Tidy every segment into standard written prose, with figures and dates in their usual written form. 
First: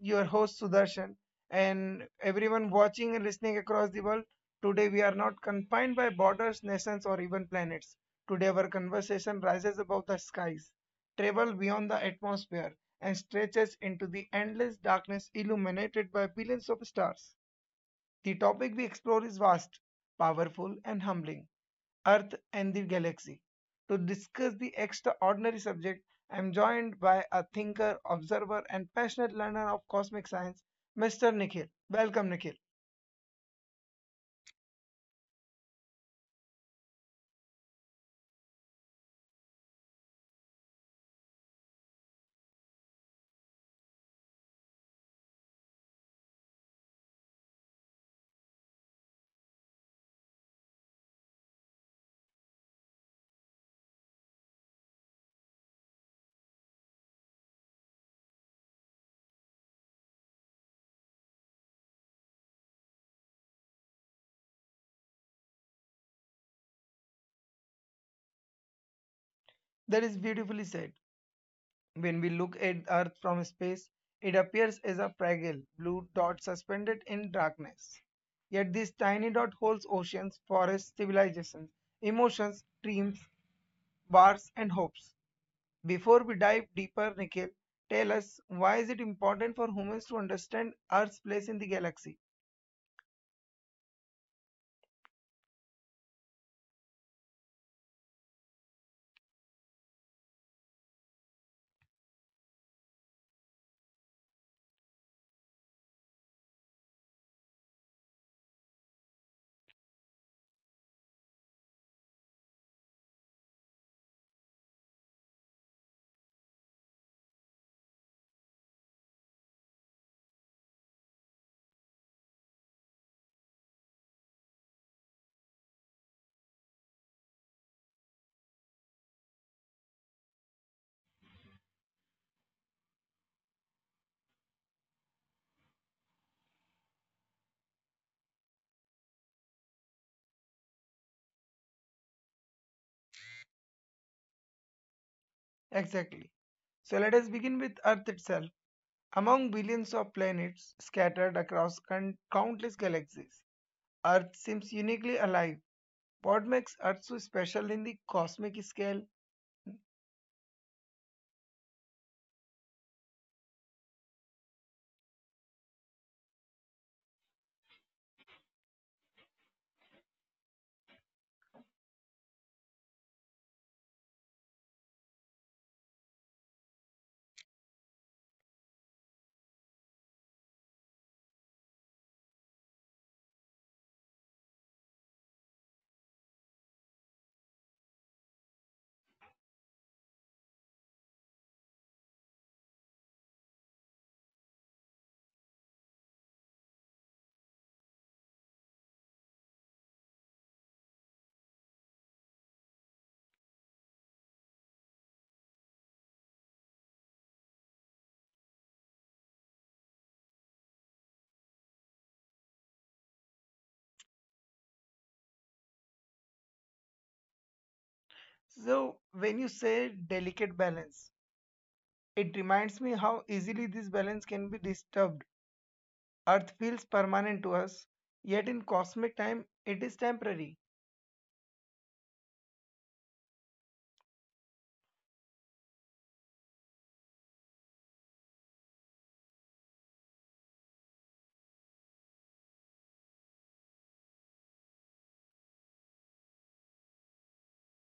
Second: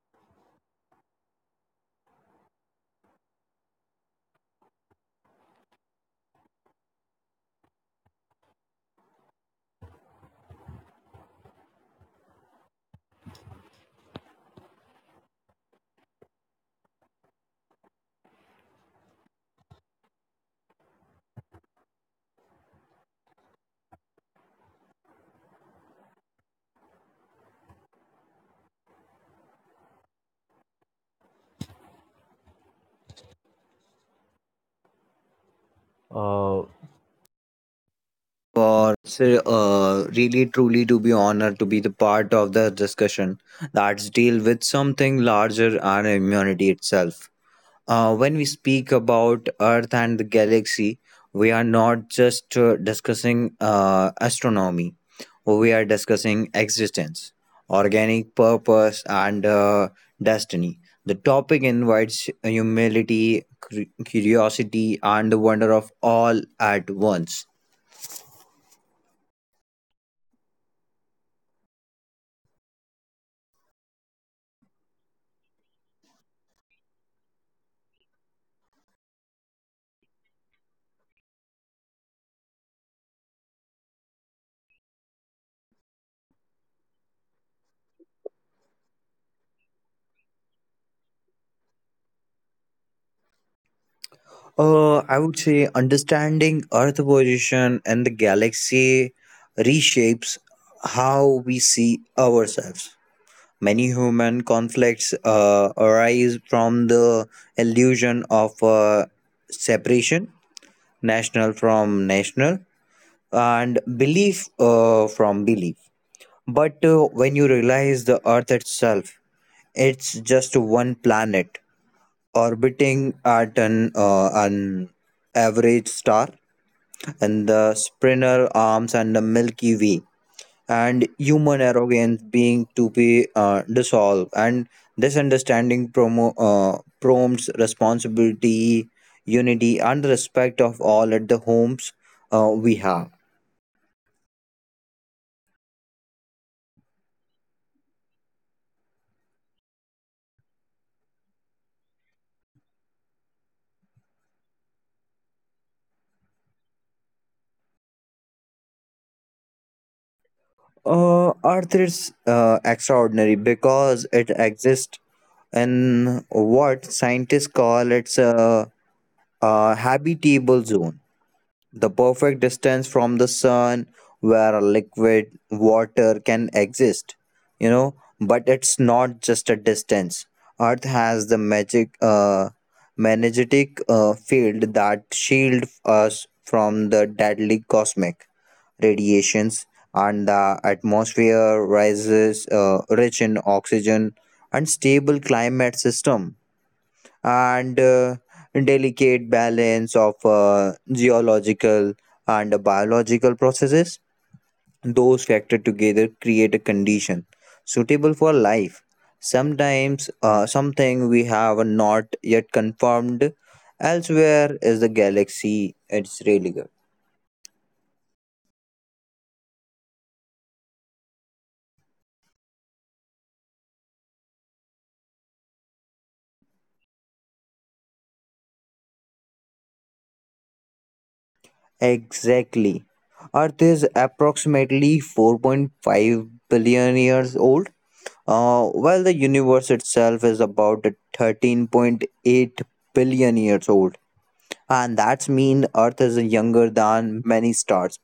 your host Sudarshan and everyone watching and listening across the world. Today we are not confined by borders, nations or even planets. Today our conversation rises above the skies, travels beyond the atmosphere and stretches into the endless darkness illuminated by billions of stars. The topic we explore is vast, powerful, and humbling Earth and the galaxy. To discuss the extraordinary subject, I am joined by a thinker, observer, and passionate learner of cosmic science, Mr. Nikhil. Welcome, Nikhil. Uh, really truly to be honored to be the part of the discussion that's deal with something larger and humanity itself. When we speak about earth and the galaxy, we are not just discussing astronomy. We are discussing existence, organic purpose, and destiny. The topic invites humility, curiosity, and the wonder of all at once. That is beautifully said. When we look at Earth from space, it appears as a fragile blue dot suspended in darkness. Yet this tiny dot holds oceans, forests, civilizations, emotions, dreams, bars, and hopes. Before we dive deeper, Nikhil, tell us why is it important for humans to understand Earth's place in the galaxy? I would say understanding Earth position and the galaxy reshapes how we see ourselves. Many human conflicts arise from the illusion of separation, national from national, and belief from belief. But when you realize the Earth itself, it's just one planet orbiting at an average star and the sprinter arms and the Milky Way, and human arrogance being to be dissolved. And this understanding prompts responsibility, unity, and respect of all at the homes we have. Exactly. So let us begin with Earth itself. Among billions of planets scattered across countless galaxies, Earth seems uniquely alive. What makes Earth so special in the cosmic scale? Earth is extraordinary because it exists in what scientists call a habitable zone, the perfect distance from the sun where a liquid water can exist, you know. But it's not just a distance. Earth has the magic magnetic field that shield us from the deadly cosmic radiations, and the atmosphere rises rich in oxygen and stable climate system, and delicate balance of geological and biological processes. Those factors together create a condition suitable for life. Sometimes, something we have not yet confirmed elsewhere is the galaxy its radial. So, when you say delicate balance, it reminds me how easily this balance can be disturbed. Earth feels permanent to us, yet in cosmic time it is temporary. Exactly. Earth is approximately 4.5 billion years old. Well, the universe itself is about 13.8 billion years old, and that's mean Earth is younger than many stars.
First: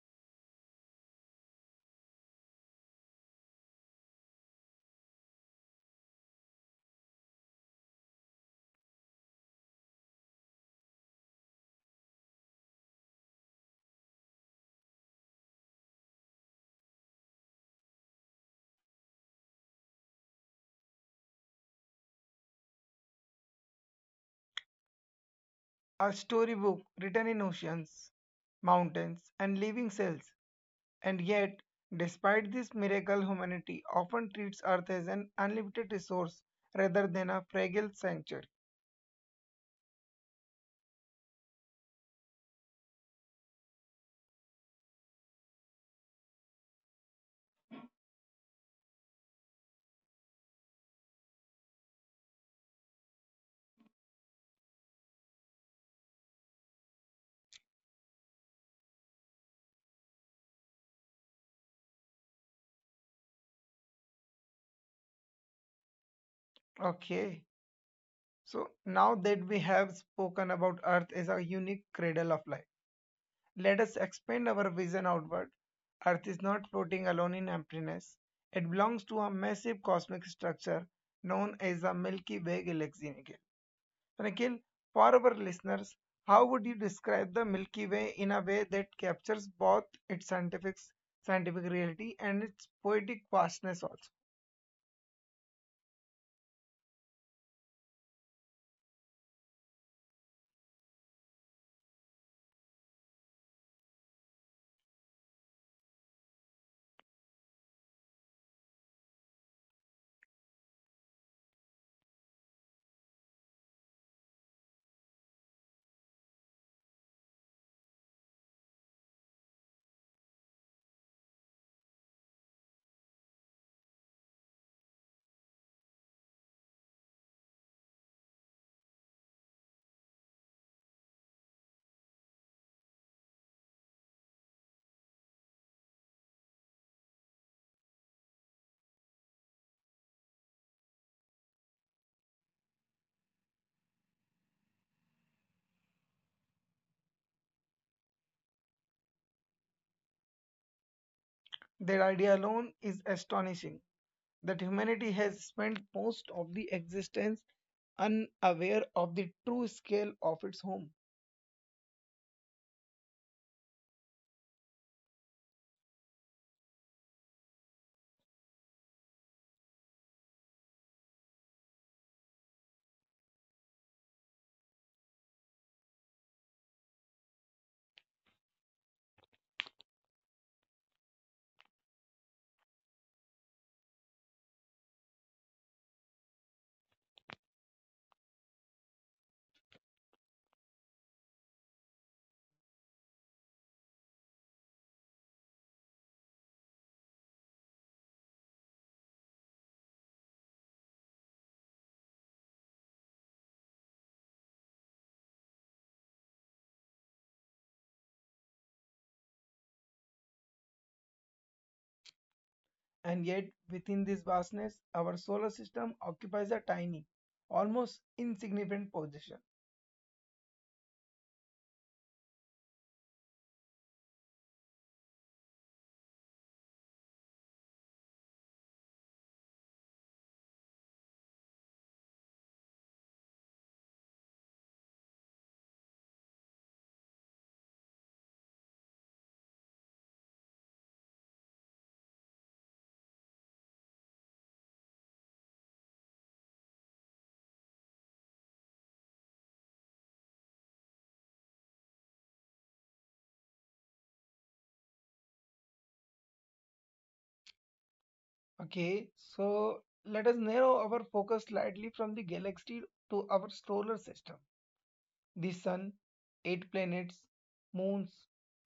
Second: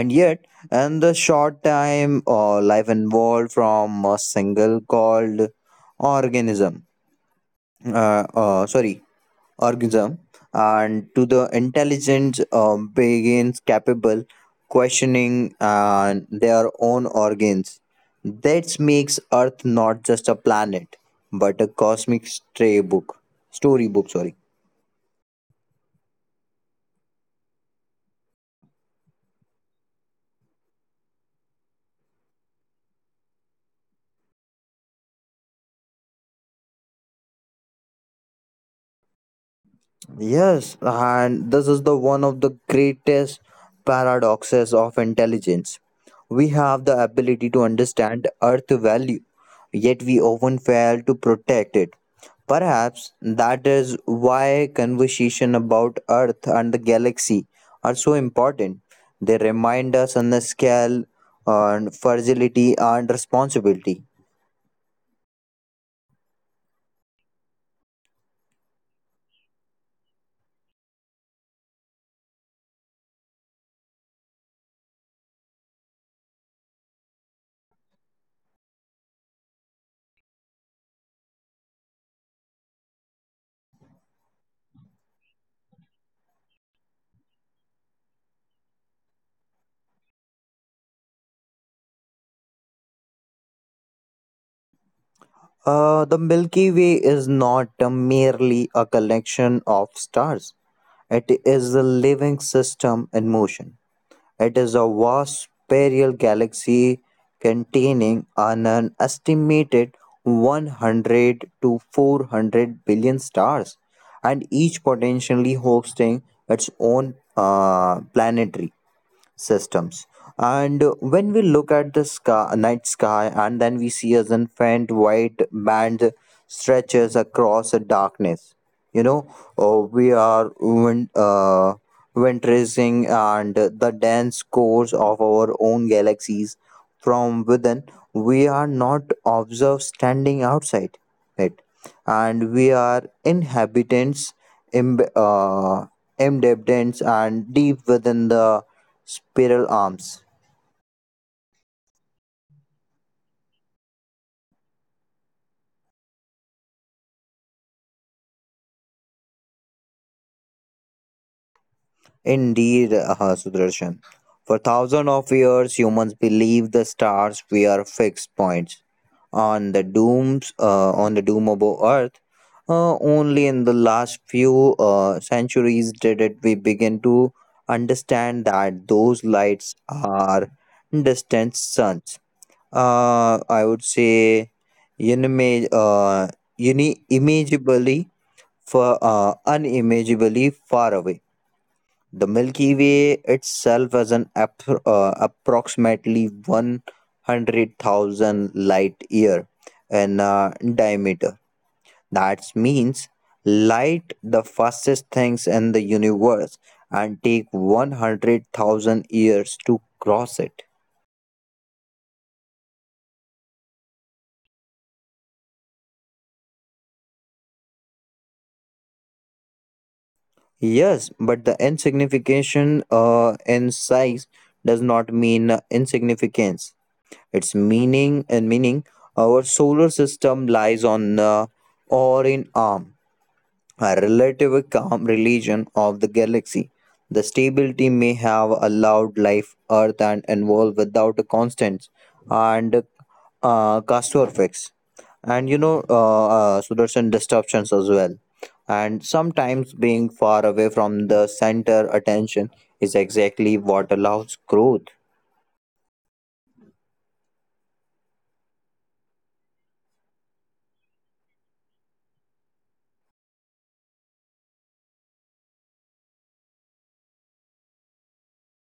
And yet, in the short time, life evolved from a single called organism, sorry, organism, and to the intelligence begins capable questioning their own organs. That makes Earth not just a planet, but a storybook. Sorry. A storybook written in oceans, mountains, and living cells. And yet, despite this miracle, humanity often treats Earth as an unlimited resource rather than a fragile sanctuary. Yes, and this is the one of the greatest paradoxes of intelligence. We have the ability to understand earth value, yet we often fail to protect it. Perhaps that is why conversation about earth and the galaxy are so important. They remind us on the scale and fragility and responsibility. Okay, so now that we have spoken about Earth as a unique cradle of life, let us expand our vision outward. Earth is not floating alone in emptiness. It belongs to a massive cosmic structure known as the Milky Way galaxy, Nikhil. So, Nikhil, for our listeners, how would you describe the Milky Way in a way that captures both its scientific reality and its poetic vastness also? The Milky Way is not merely a collection of stars. It is a living system in motion. It is a vast spiral galaxy containing an estimated 100 to 400 billion stars, and each potentially hosting its own planetary systems. And when we look at the sky, night sky, and then we see as an faint white band stretches across the darkness, you know, we are winterizing and the dense cores of our own galaxies from within. We are not observed standing outside it, and we are inhabitants, imb- uh, embedments and deep within the spiral arms. That idea alone is astonishing that humanity has spent most of the existence unaware of the true scale of its home. Indeed, sudarshan, for thousands of years humans believed the stars were fixed points on the dooms on the doomable earth. Only in the last few centuries did it we begin to understand that those lights are distant suns. I would say unima- uh, imagably for unimaginably far away. The Milky Way itself is approximately 100,000 light year in diameter. That means light, the fastest things in the universe, and take 100,000 years to cross it. And yet, within this vastness, our solar system occupies a tiny, almost insignificant position. Yes, but the insignification in size does not mean insignificance. Its meaning and meaning, our solar system lies on the Orion arm, a relatively calm region of the galaxy. The stability may have allowed life Earth and evolve without a constant and castor and Sudarshan disruptions as well. And sometimes being far away from the center attention is exactly what allows growth. Okay, so let us narrow our focus slightly from the galaxy to our solar system. The Sun, eight planets, moons,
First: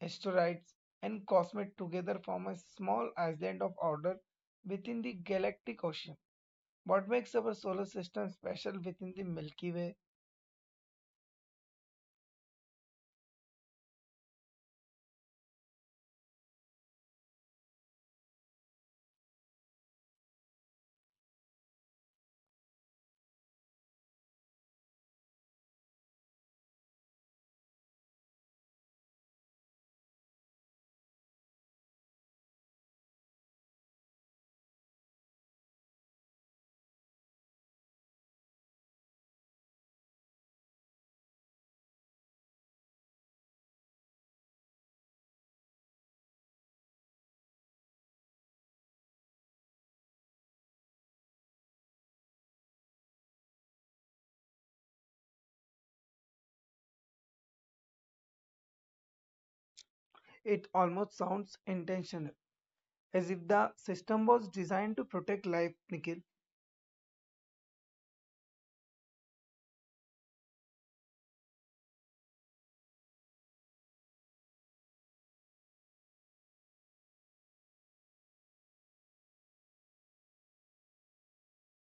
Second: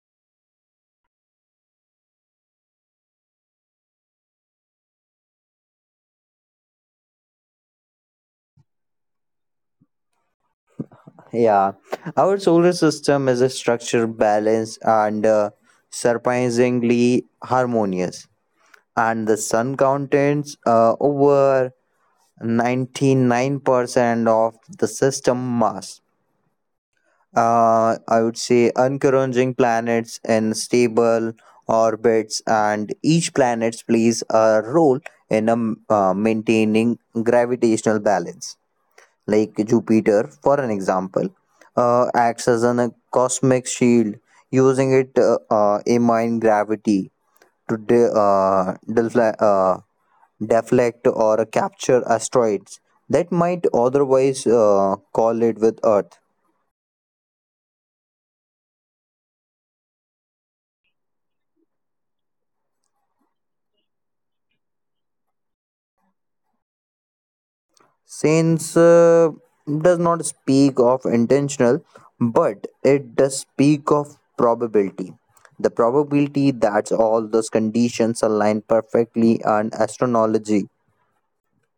asteroids, and cosmets together form a small island of order within the galactic ocean. What makes our solar system special within the Milky Way? Yeah, our solar system is a structure balanced and surprisingly harmonious, and the sun contains over 99% of the system mass. I would say encouraging planets in stable orbits, and each planet plays a role in maintaining gravitational balance, like Jupiter, for an example, acts as a cosmic shield, using it amine gravity to deflect or capture asteroids that might otherwise collide with Earth. It almost sounds intentional, as if the system was designed to protect life, Nikhil. Since does not speak of intentional, but it does speak of probability. The probability that all those conditions align perfectly and astrology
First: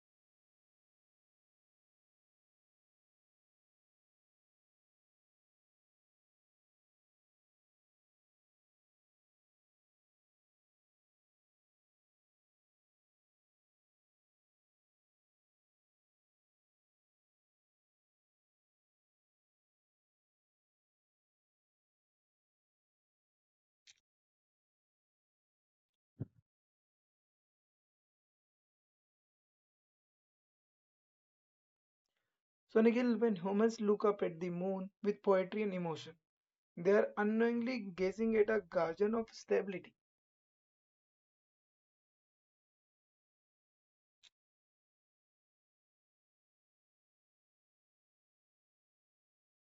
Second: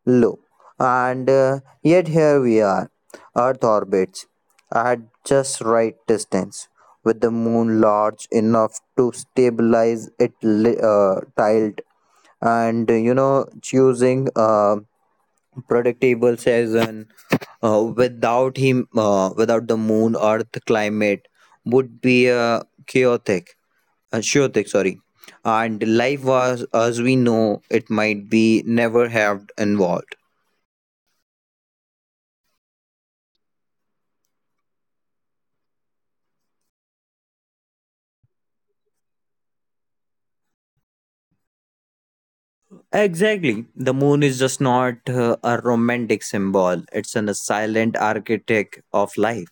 low. And yet here we are. Earth orbits at just right distance, with the moon large enough to stabilize it tiled and you know choosing a predictable season. Without the moon earth climate would be chaotic, sorry, and life was as we know it might be never have involved. So, Nikhil, when humans look up at the moon with poetry and emotion, they are unknowingly gazing at a guardian of stability. Exactly. The moon is just not a romantic symbol, it's a silent architect of life.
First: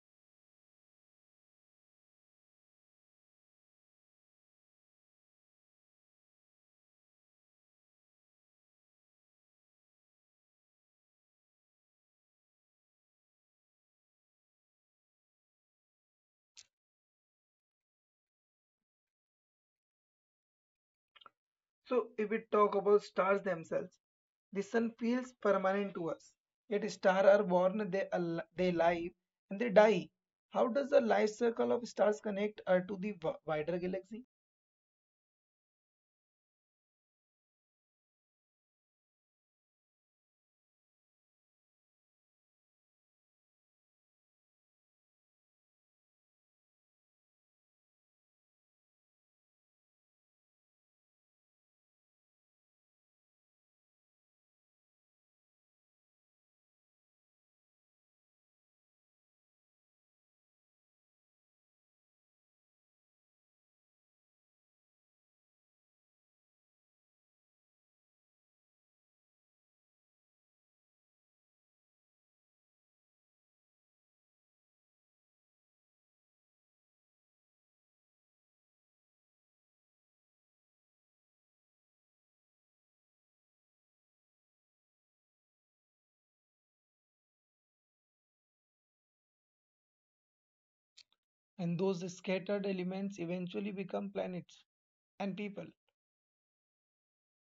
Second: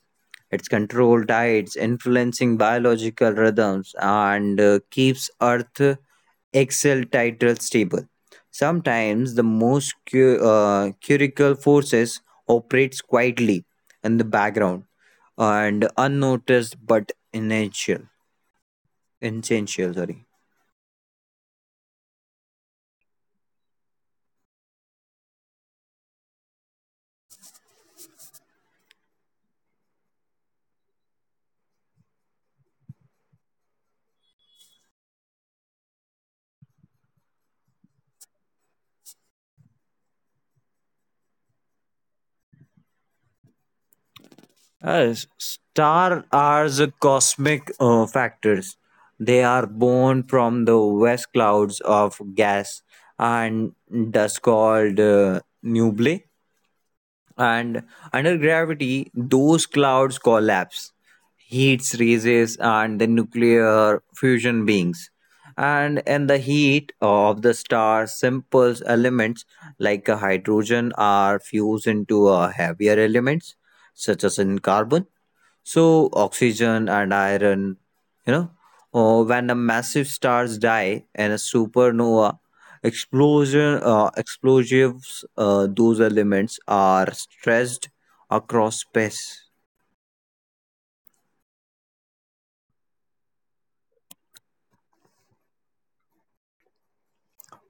It's control tides, influencing biological rhythms, and keeps Earth axial title stable. Sometimes the most curical forces operates quietly in the background and unnoticed but essential. Essential. Sorry. So, if we talk about stars themselves, the sun feels permanent to us. Yet, stars are born, they live, and they die. How does the life cycle of stars connect Earth to the wider galaxy? Stars are the cosmic factors. They are born from the vast clouds of gas and dust called nebulae. And under gravity, those clouds collapse. Heat raises and the nuclear fusion beings. And in the heat of the star, simple elements like a hydrogen are fused into heavier elements such as in carbon so oxygen and iron, you know. When the massive stars die and a supernova explosives, those elements are stressed across space. And those scattered elements eventually become planets and people.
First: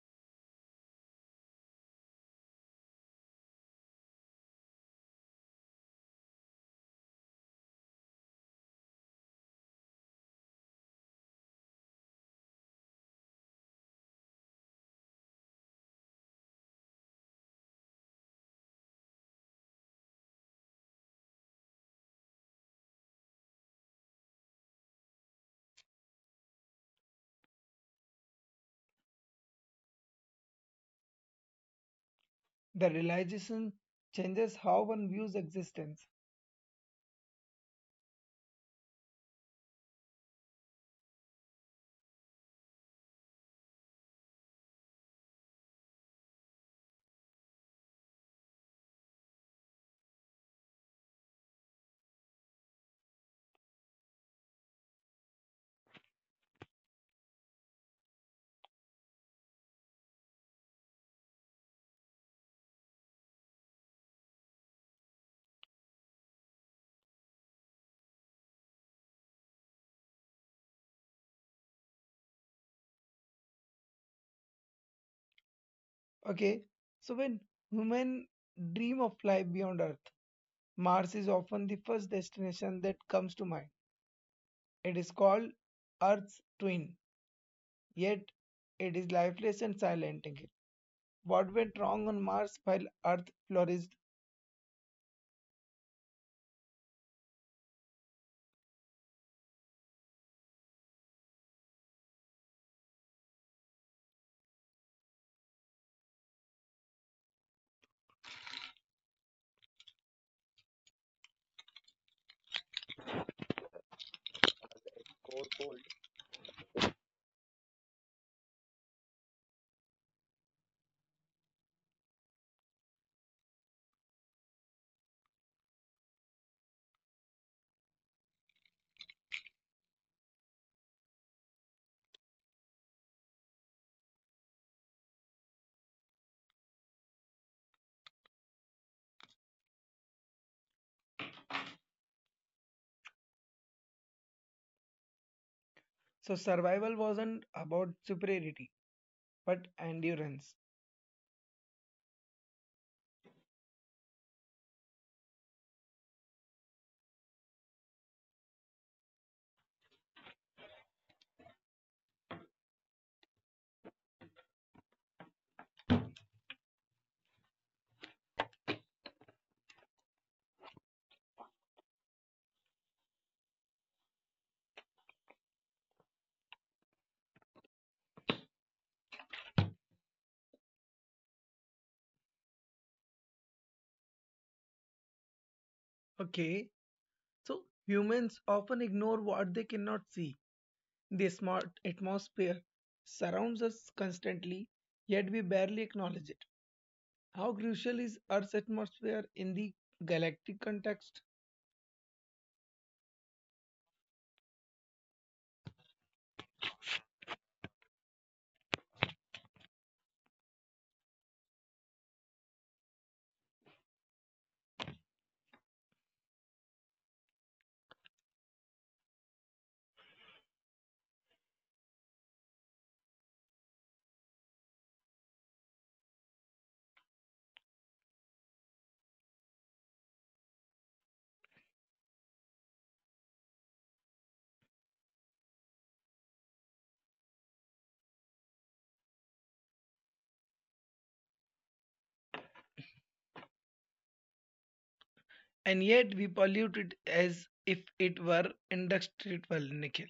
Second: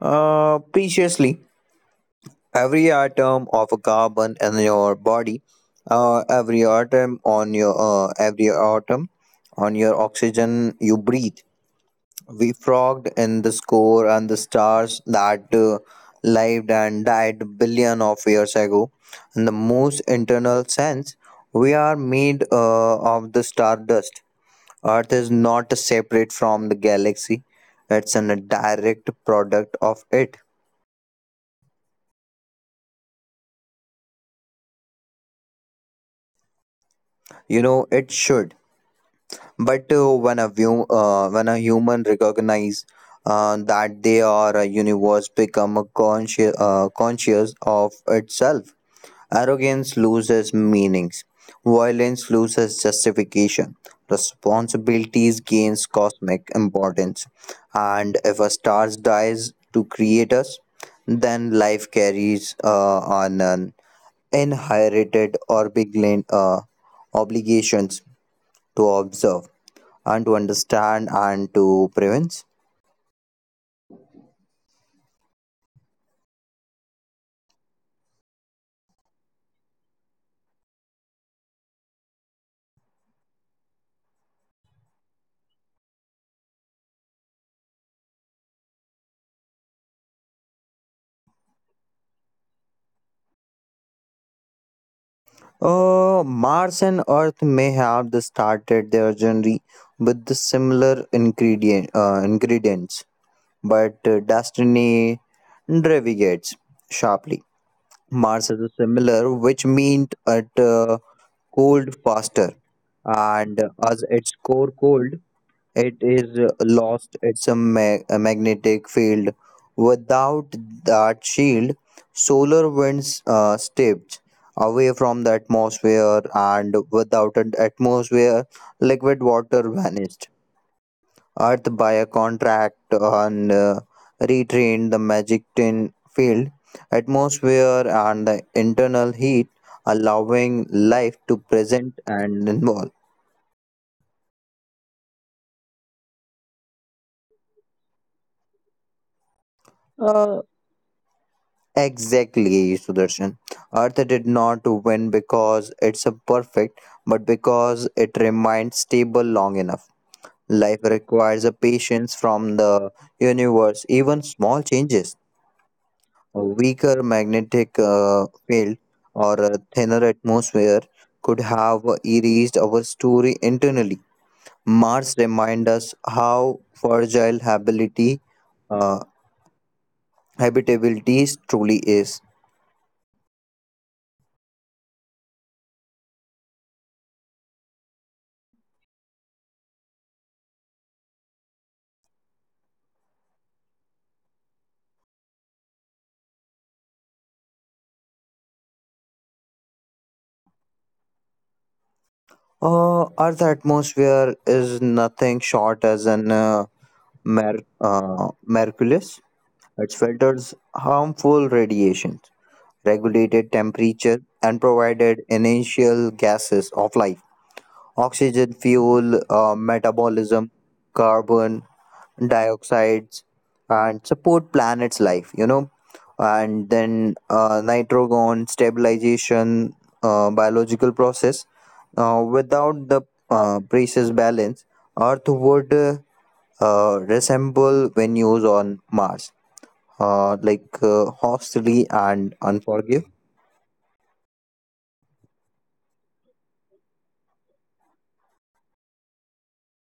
Preciously, every atom of a carbon in your body, every atom on your oxygen you breathe, we frogged in the score and the stars that lived and died billion of years ago. In the most internal sense, we are made of the stardust. Earth is not separate from the galaxy. It's a direct product of it. The realization changes how one views existence. You know, it should. But when a view, when a human recognize that they are a universe, become a conscious, conscious of itself. Arrogance loses meanings. Violence loses justification. Responsibilities gains cosmic importance. And if a star dies to create us, then life carries on an inherited or big uh, obligations to observe and to understand and to prevent. Okay, so when human dream of life beyond Earth, Mars is often the first destination that comes to mind. It is called Earth's twin, yet it is lifeless and silent. Again, what went wrong on Mars while Earth flourished? Mars and Earth may have the started their journey with the similar ingredients, but destiny deviates sharply. Mars is similar, which means it cooled faster, and as its core cooled, it is lost its magnetic field. Without that shield, solar winds stepped away from the atmosphere, and without an atmosphere, liquid water vanished. Earth by a contract and retrained the magic tin field, atmosphere, and the internal heat, allowing life to present and involve. So survival wasn't about superiority, but endurance. Uh, exactly, Sudarshan. Earth did not win because it's a perfect, but because it remained stable long enough. Life requires a patience from the universe, even small changes. A weaker magnetic field or a thinner atmosphere could have erased our story internally. Mars reminds us how fragile habitability, uh, habitability truly is. Okay, so humans often ignore what they cannot see. The smart atmosphere surrounds us constantly, yet we barely acknowledge it. How crucial is Earth's atmosphere in the galactic context? Earth's atmosphere is nothing short as an miraculous. It filters harmful radiations, regulated temperature, and provided initial gases of life. Oxygen fuel, metabolism, carbon dioxides, and support planet's life, you know. And then nitrogen stabilization, biological process. Without the precious balance, Earth would resemble venues on Mars, hostile and unforgiving. And yet we pollute it as if it were indestructible nickel.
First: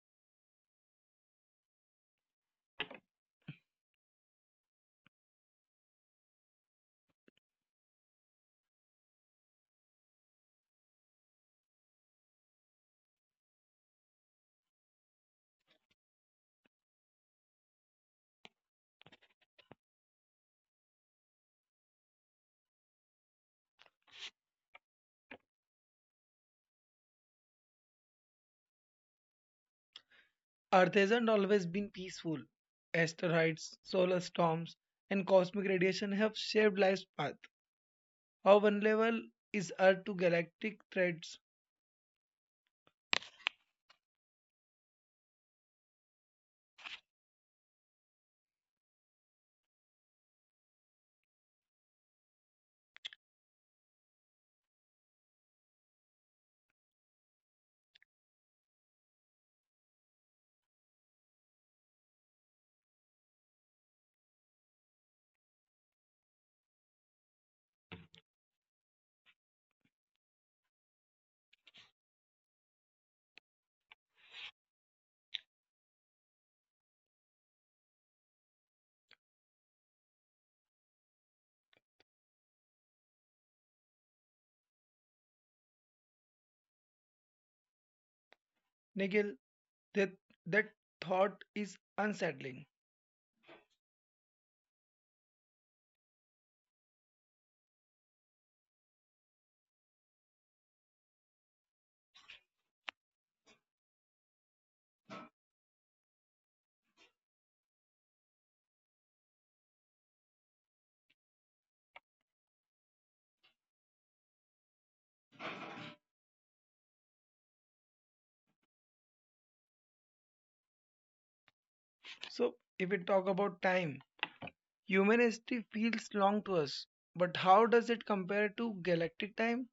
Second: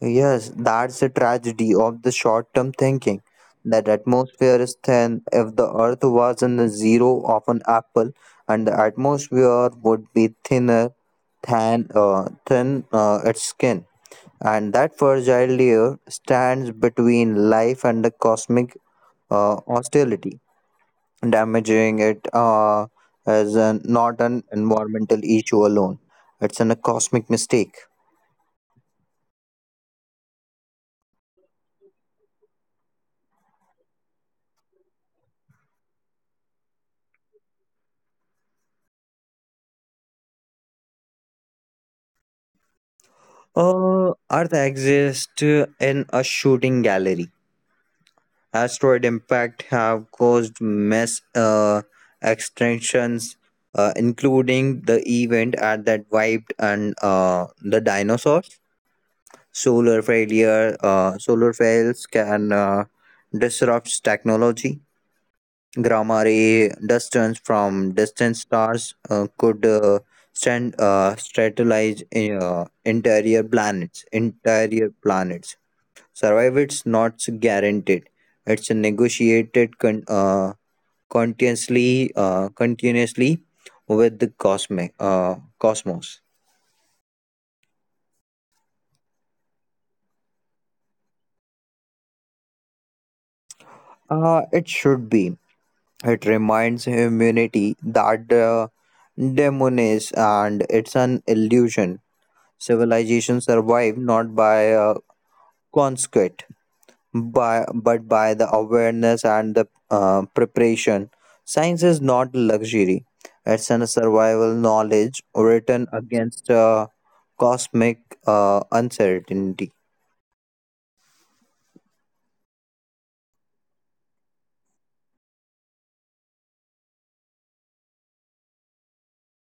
Yes, that's the tragedy of the short term thinking. That atmosphere is thin. If the earth was in the zero of an apple, and the atmosphere would be thinner than thin its skin. And that fragile layer stands between life and the cosmic hostility. Damaging it is not an environmental issue alone, it's a cosmic mistake. Earth hasn't always been peaceful. Asteroids, solar storms, and cosmic radiation have shaped life's path. How vulnerable is Earth to galactic threats? Earth exists in a shooting gallery. Asteroid impact have caused mass extinctions, including the event at that wiped and the dinosaurs. Solar fails can disrupt technology. Gamma ray distance from distant stars could stand strategize interior planets. Interior planets survive it's not guaranteed. It's negotiated continuously with the cosmic cosmos. Nickel, that, that thought is unsettling. It should be. It reminds humanity that the demon is, and it's an illusion. Civilization survive not by conquest by but by the awareness and the preparation. Science is not luxury, it's a survival knowledge written against cosmic uncertainty. So, if we talk about time, human history feels long to us, but how does it compare to galactic time?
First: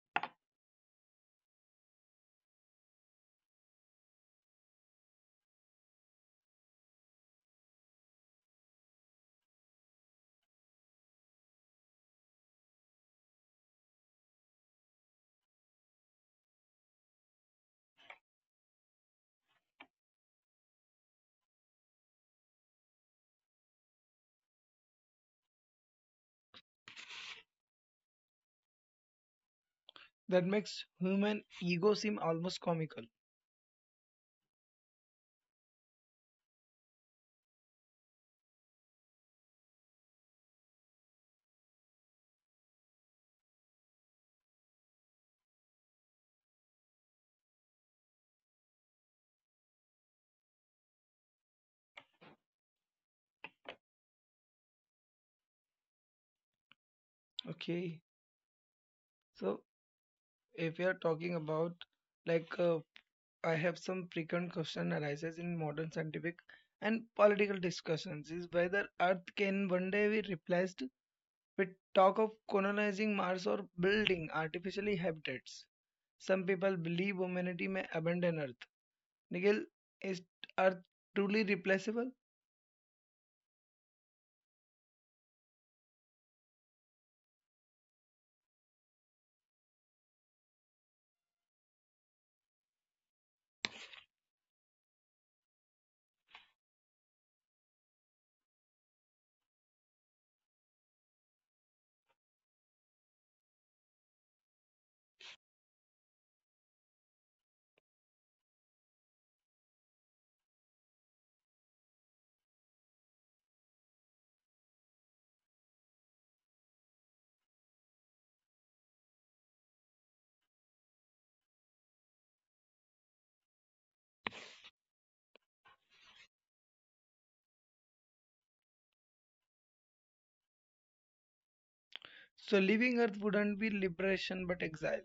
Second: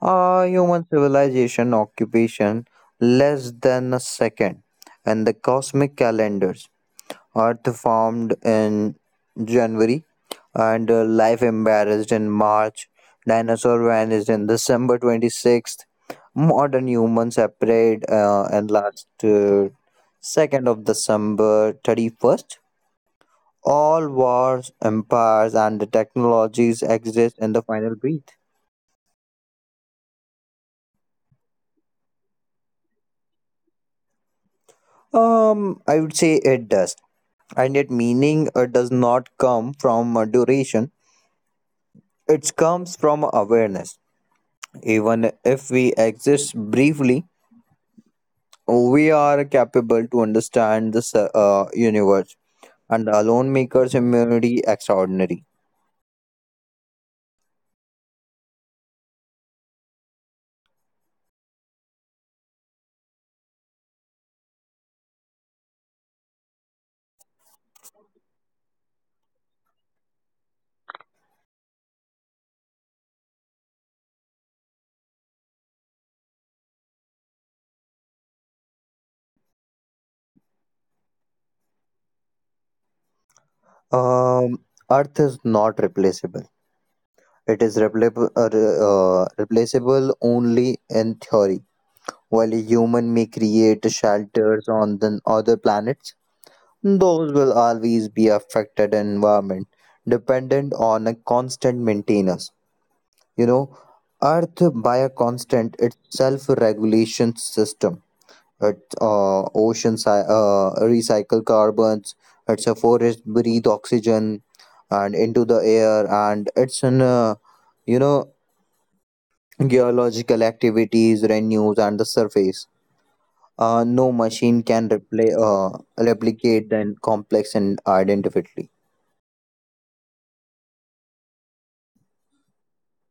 Human civilization occupation less than a second and the cosmic calendars. Earth formed in January, and life embarrassed in March. Dinosaur vanished in December 26th. Modern humans appeared in last 2nd of December 31st. All wars, empires, and the technologies exist in the final breath. That makes human ego seem almost comical. I would say it does, and yet meaning does not come from duration. It comes from awareness. Even if we exist briefly, we are capable to understand this universe, and alone makers immunity extraordinary. Okay, so if we are talking about like uh, I have some frequent question arises in modern scientific and political discussions is whether Earth can one day be replaced with talk of colonizing Mars or building artificially habitats. Some people believe humanity may abandon Earth. Nigel, is Earth truly replaceable? Um, Earth is not replaceable. It is replaceable only in theory. While a human may create shelters on the other planets, those will always be affected environment, dependent on a constant maintenance. You know, Earth by a constant, its self-regulation system. It oceans recycle carbons. It's a forest breathe oxygen and into the air, and it's an uh, you know geological activities renews and the surface. No machine can replicate the complex and identically. So leaving Earth wouldn't be liberation but exile.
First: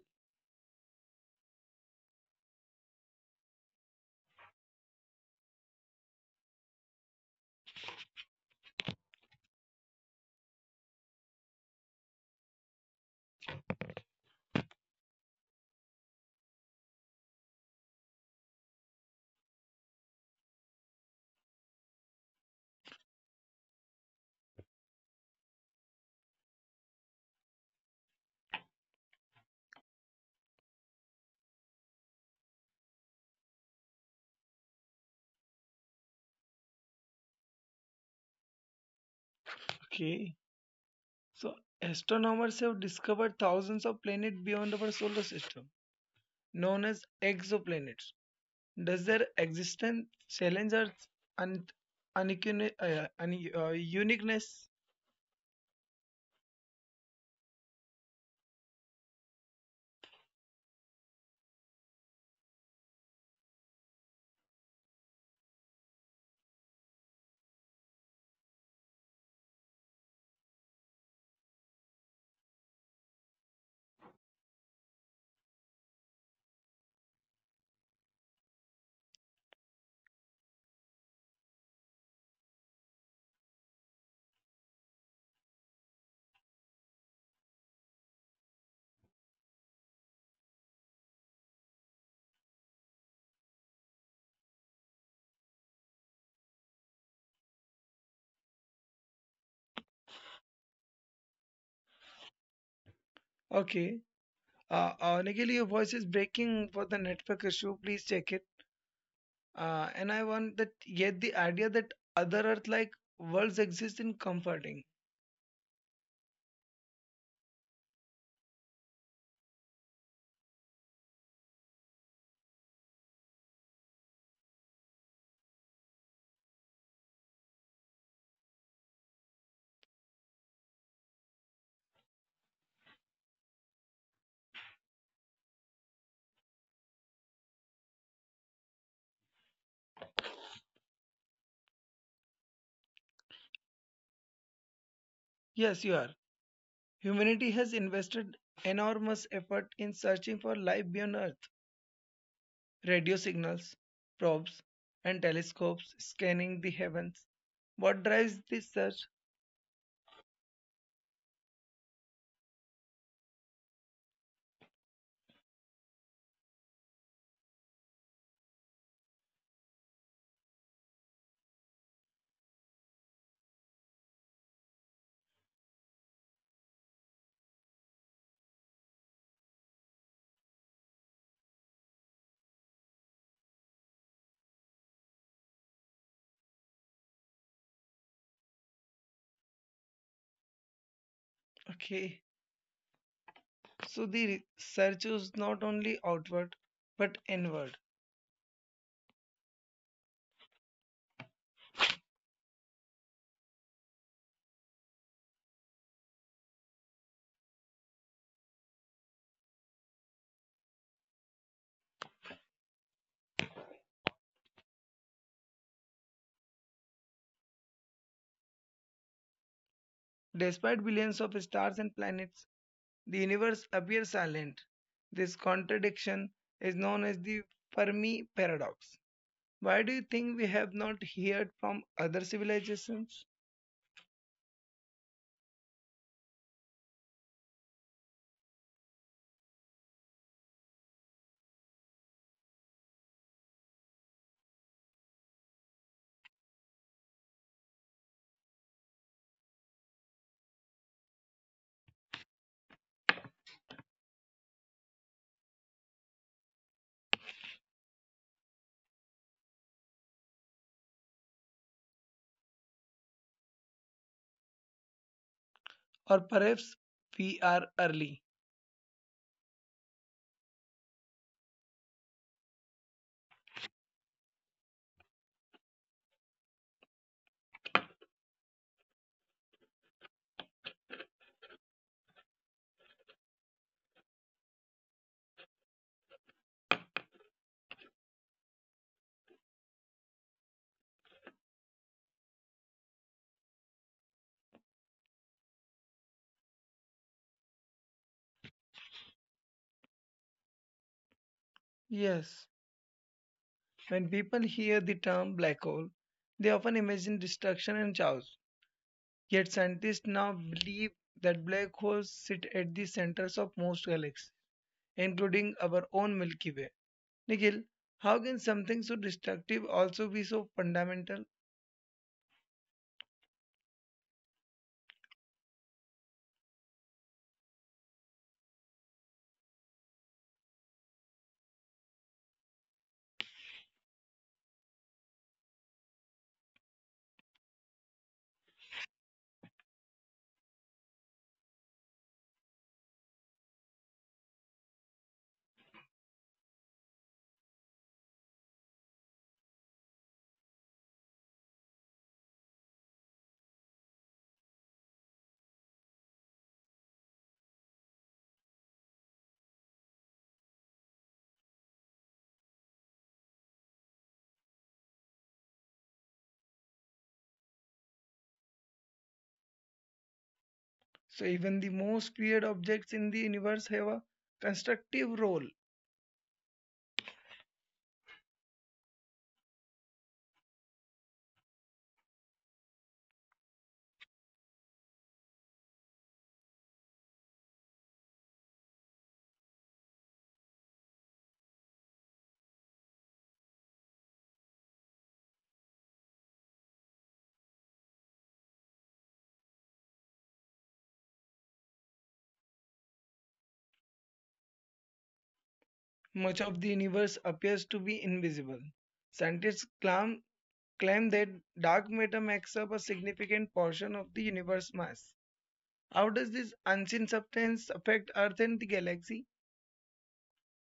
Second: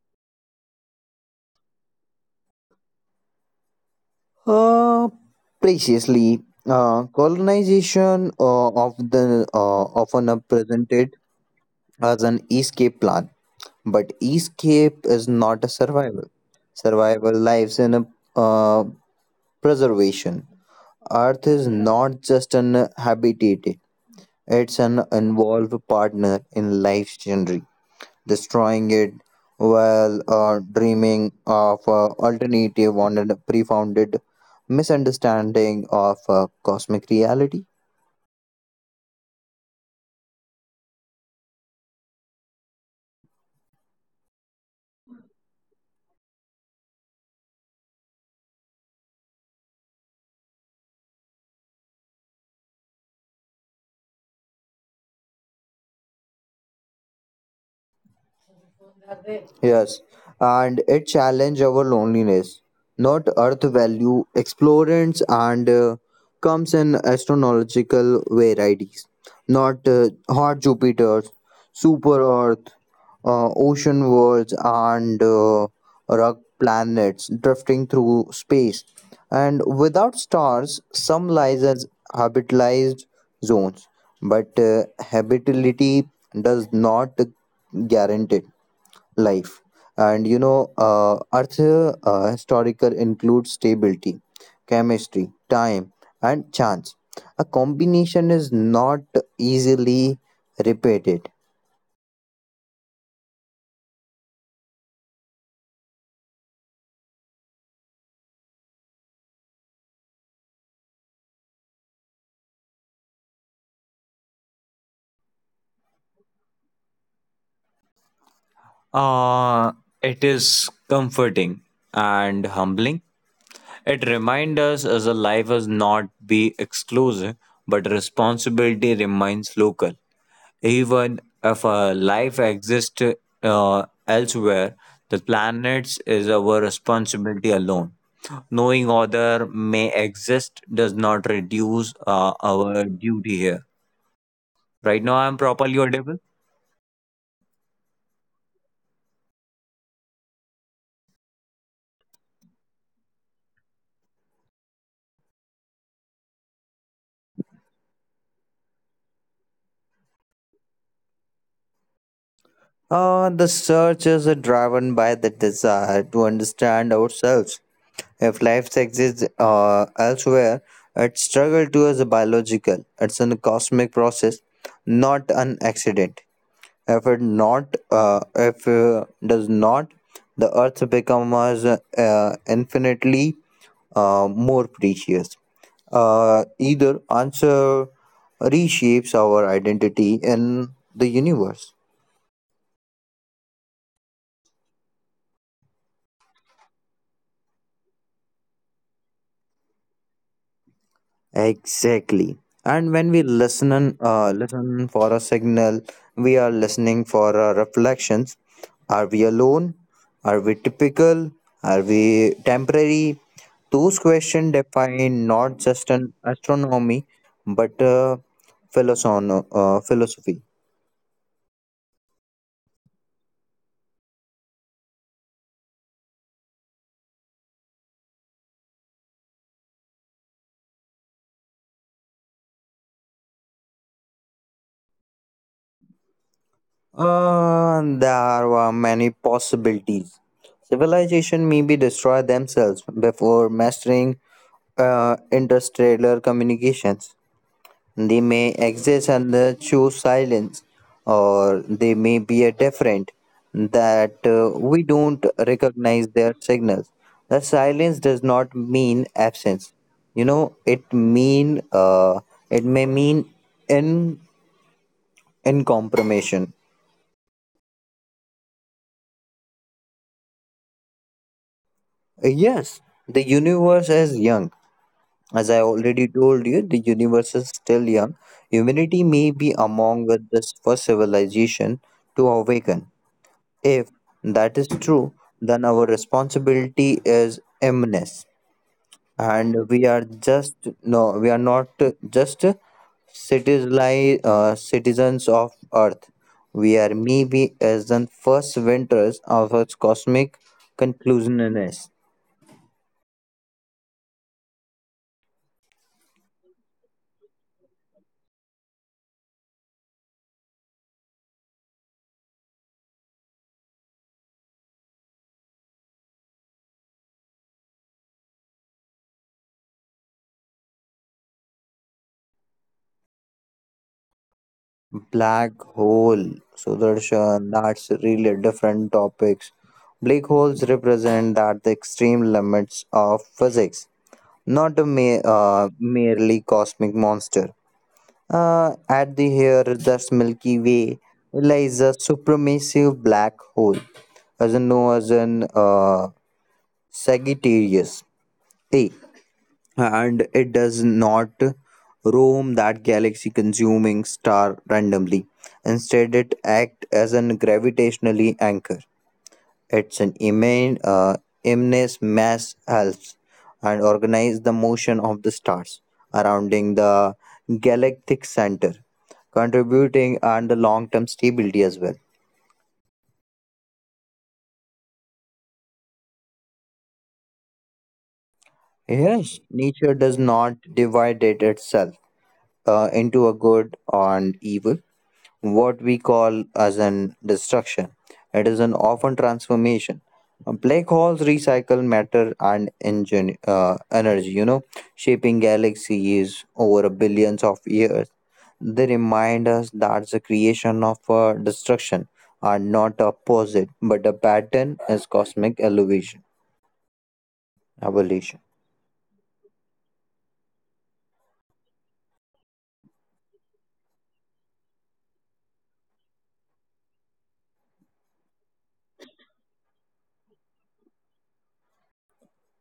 Uh, Preciously, colonization of the often are presented as an escape plan, but escape is not a survival. Survival lives in a uh, preservation. Earth is not just an habitat; it's an involved partner in life's journey destroying it while dreaming of alternative on a pre-founded misunderstanding of cosmic reality. Okay. So astronomers have discovered thousands of planets beyond our solar system, known as exoplanets. Does their existence challenge Earth's un- uniqueness? Yes, and it challenged our loneliness. Not earth value, explorers and comes in astronomical varieties. Not hot Jupiters, super Earth, ocean worlds, and rock planets drifting through space. And without stars, some lies as habitalized zones, but habitability does not guarantee. It life. And you know, Earth historical includes stability, chemistry, time, and chance. A combination is not easily repeated. Okay. Nikhil, your voice is breaking for the network issue. Please check it. And I want that yet the idea that other Earth-like worlds exist in comforting. Uh, it is comforting and humbling. It reminds us as a life is not be exclusive, but responsibility remains local. Even if life exists elsewhere, the planets is our responsibility alone. Knowing other may exist does not reduce our duty here. Right now, I'm properly audible. Yes, you are. Humanity has invested enormous effort in searching for life beyond Earth, radio signals, probes, and telescopes scanning the heavens. What drives this search? The search is driven by the desire to understand ourselves. If life exists elsewhere, its struggle to is biological. It's a cosmic process, not an accident. If does not, the earth becomes infinitely more precious. Either answer reshapes our identity in the universe. Okay, so the search is not only outward but inward. Exactly. And when we listen for a signal, we are listening for a reflection. Are we alone? Are we typical? Are we temporary? Those questions define not just an astronomy, but philosophy. Despite billions of stars and planets, the universe appears silent. This contradiction is known as the Fermi paradox. Why do you think we have not heard from other civilizations? There were many possibilities. Civilization maybe destroy themselves before mastering interstellar communications. They may exist and choose silence, or they may be a different that we don't recognize their signals. The silence does not mean absence. You know, it may mean in in compromission. Or perhaps we are early? Yes, the universe is young. As I already told you, the universe is still young. Humanity may be among with this first civilization to awaken. If that is true, then our responsibility is immense, and we are not just citizens, citizens of Earth. We are maybe as the first winters of its cosmic conclusiveness. Yes. When people hear the term black hole, they often imagine destruction and chaos. Yet scientists now believe that black holes sit at the centers of most galaxies, including our own Milky Way. Nikhil, how can something so destructive also be so fundamental? Black hole, Sudarshan, that's really different topics. Black holes represent that the extreme limits of physics, not a merely cosmic monster. At the here, the Milky Way lies a supermassive black hole, as known as an Sagittarius A, and it does not roam that galaxy-consuming star randomly. Instead, it acts as a gravitationally anchor. It's an immense mass helps and organize the motion of the stars surrounding the galactic center, contributing and the long-term stability as well. So even the most feared objects in the universe have a constructive role. Yes, nature does not divide it itself into a good and evil. What we call as an destruction. It is an often transformation. Black holes recycle matter and energy, you know, shaping galaxies over a billions of years. They remind us that the creation of destruction are not opposite, but a pattern is cosmic Much evolution. of the universe appears to be invisible. Scientists claim that dark matter makes up a significant portion of the universe mass. How does this unseen substance affect Earth and the galaxy?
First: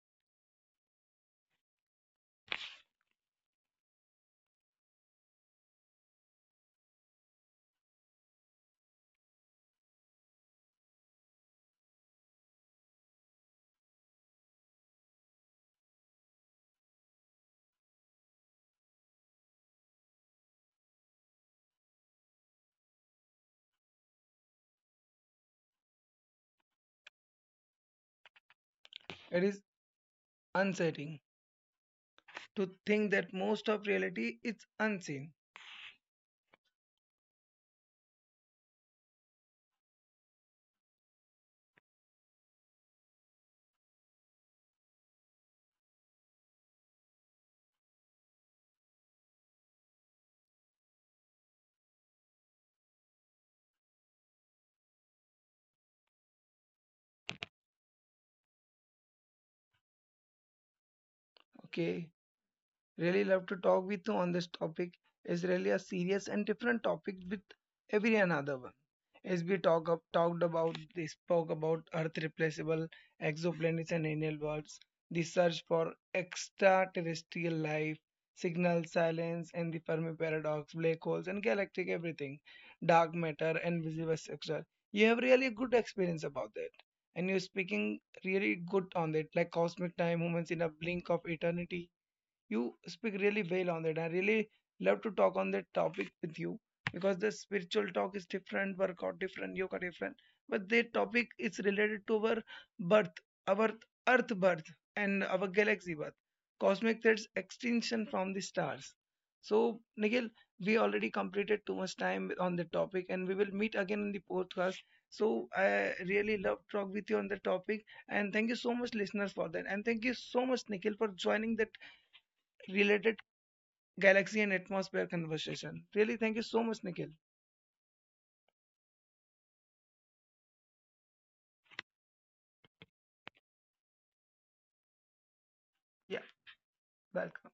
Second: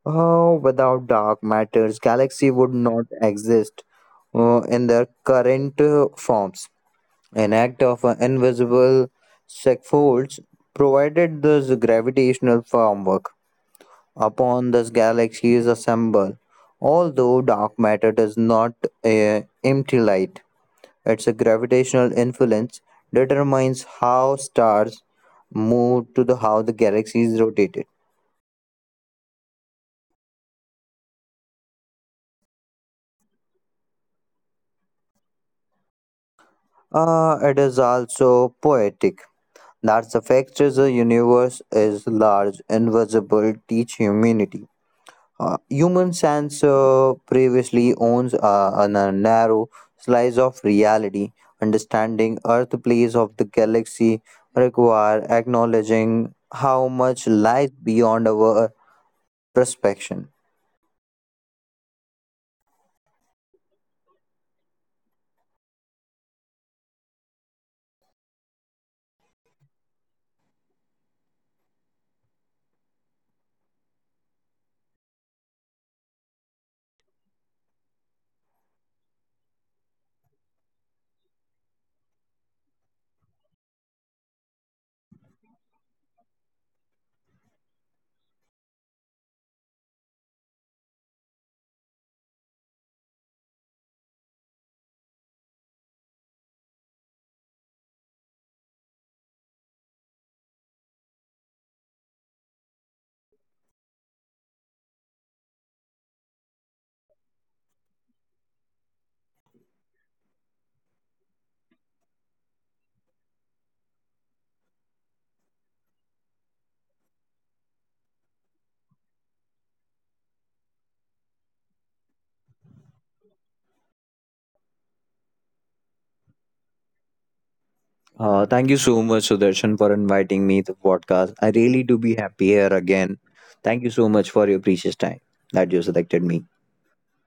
Oh, without dark matters, galaxy would not exist in their current forms. An act of invisible scaffolds provided this gravitational framework upon this galaxy is assembled. Although dark matter does not empty light, its gravitational influence determines how stars move to the how the galaxy is rotated. It is unsettling to think that most of reality is unseen. It is also poetic. That the fact is the universe is large, invisible, teach humanity. Human sense previously owns on a narrow slice of reality. Understanding Earth place of the galaxy require acknowledging how much lies beyond our perception. Okay, really love to talk with you on this topic. It's really a serious and different topic with every another one. As we talked about they spoke about Earth replaceable exoplanets and alien worlds, the search for extraterrestrial life, signal silence, and the Fermi paradox, black holes, and galactic everything, dark matter, and visible structure. You have really good experience about that, and you're speaking really good on that, like cosmic time, humans in a blink of eternity. You speak really well on that. I really love to talk on that topic with you because the spiritual talk is different, workout different, yoga different. But the topic is related to our birth, our earth birth, and our galaxy birth, cosmic threats extinction from the stars. So, Nikhil, we already completed too much time on the topic, and we will meet again in the podcast. So, I really love talk with you on the topic, and thank you so much, listeners, for that, and thank you so much, Nikhil, for joining the related galaxy and atmosphere conversation. Really, thank you so much, Nikhil. Thank you so much, Sudarshan, for inviting me to the podcast. I really do be happy here again. Thank you so much for your precious time that you Yeah, selected me. welcome.